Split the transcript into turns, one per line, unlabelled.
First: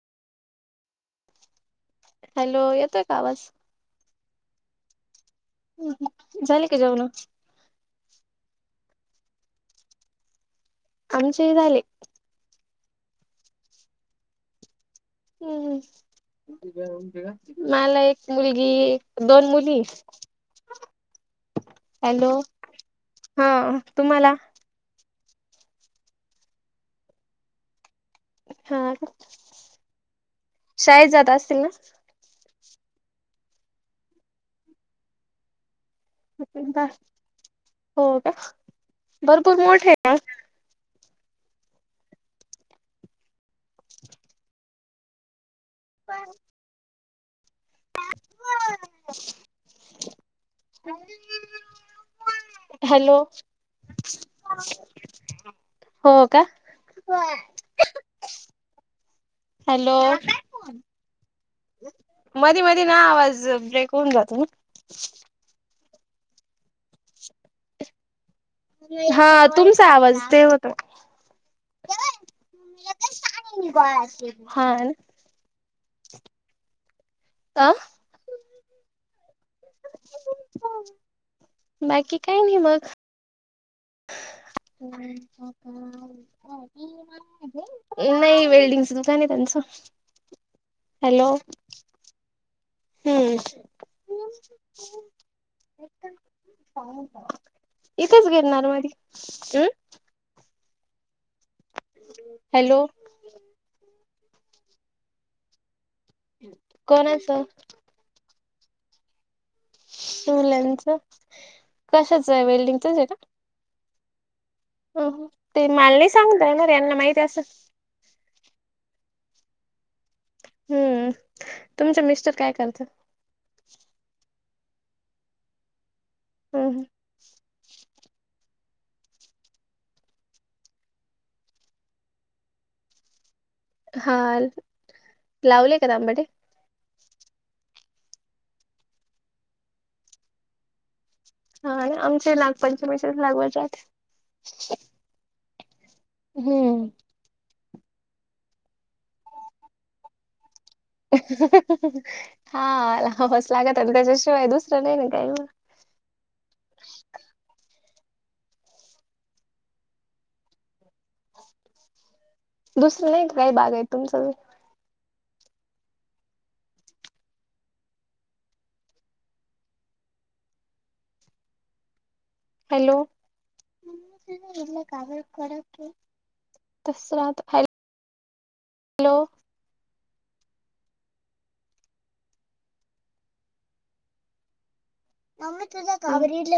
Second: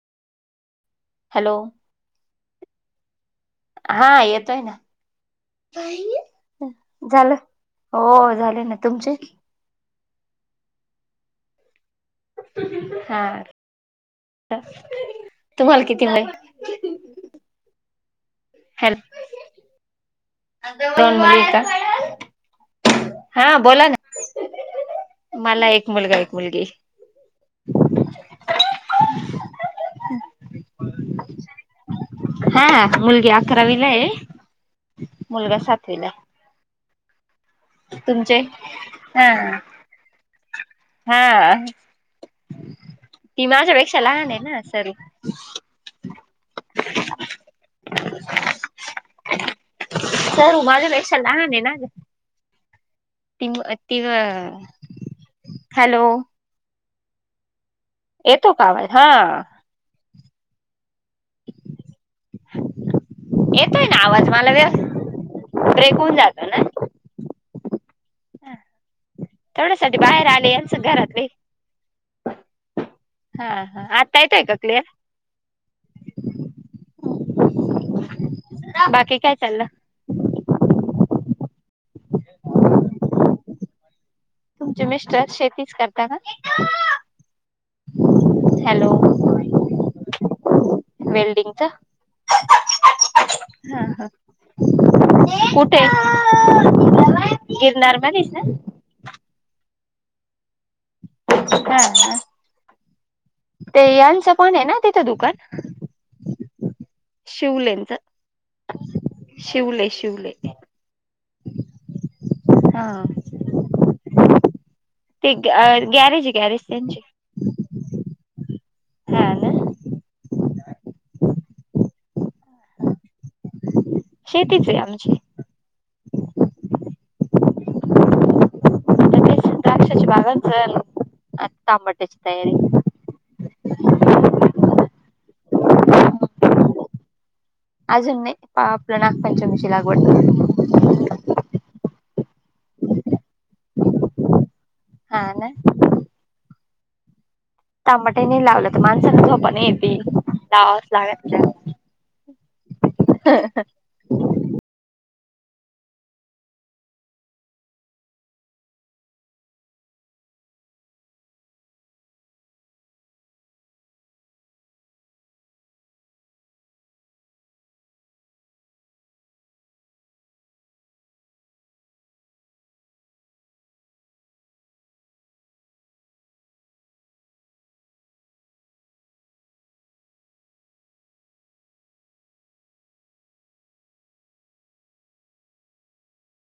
Hello.
Hello येतोय का आवाज.
हा येतोय ना
झाले की जेवण
झालं. हो झाले ना तुमचे.
आमचे झाले.
हा
हम्म
तुम्हाला किती माहि
मला एक मुलगी दोन मुली.
दोन मुल का
हॅलो
हा बोला ना. मला एक मुलगा एक मुलगी.
हा शाळेत जात असतील ना.
हा मुलगी अकरावीलाय आहे मुलगा सातवीलाय.
हो का
तुमचे हा
भरपूर मोठे ना.
हा. ती माझ्यापेक्षा लहान आहे ना सरू.
काय
[inaudible] सरू माझ्या पेक्षा लहान आहे ना ग.
हॅलो.
त तिव हॅलो
व [unintelligible]
ए तो, का आवाज हा.
हॅलो मध्ये मध्ये नाही आवाज
येतोय
ब्रेक होऊन
आवाज
जातो ना.
मला व्यव ब्रेक होऊन जातो ना.
हा तुमचा
तेवढ्यासाठी
आवाज
बाहेर
ते
आले
होत.
यांचं घरातले हा हा आता येतोय का
हा.
क्लिअर
ना
ह बाकी काय चाललं.
बाकी काय नाही मग [inaudible]
तुमचे मिस्टर शेतीच करता का
नाही
हॅलो
वेल्डिंगच दुकान आहे त्यांचं हॅलो.
वेल्डिंगच हा
हम्म
हा. कुठे गिरनार बधस ना.
हं.
हा. हा
हॅलो.
ते यांचं पण आहे ना तिथं दुकान
कोणाचं
शिवलेंचं. ह.
शिवले च कशाच आहे
हा
वेल्डिंगचच का. अहं.
ते गॅरेज गॅरेज त्यांचे.
असं.
हा ना.
हम्म तुमच मिस्टर काय करतं.
शेतीच आहे आमची.
हो हो.
तेच द्राक्षाची बागा तांबट्याची तयारी
हा लावले का तंबाटे?
अजून नाही. आपलं नागपंचमीची लागवड
हा ना, आमचे नागपंचमीचेच लागवाचेत्.
हा ना.
हम्म.
तांबाट्या नाही लावलं तर, माणसान झोपा नाहीेयेती. लाव
[inaudible] हाला बस लागत आणि त्याच्याशिवाय दुसरं नाही ना काही मग. दुसरं नाही काही बागायत तुमचं? हॅलो [unintelligible] तस [unintelligible] हॅलो. मम्मे तुझ [unintelligible]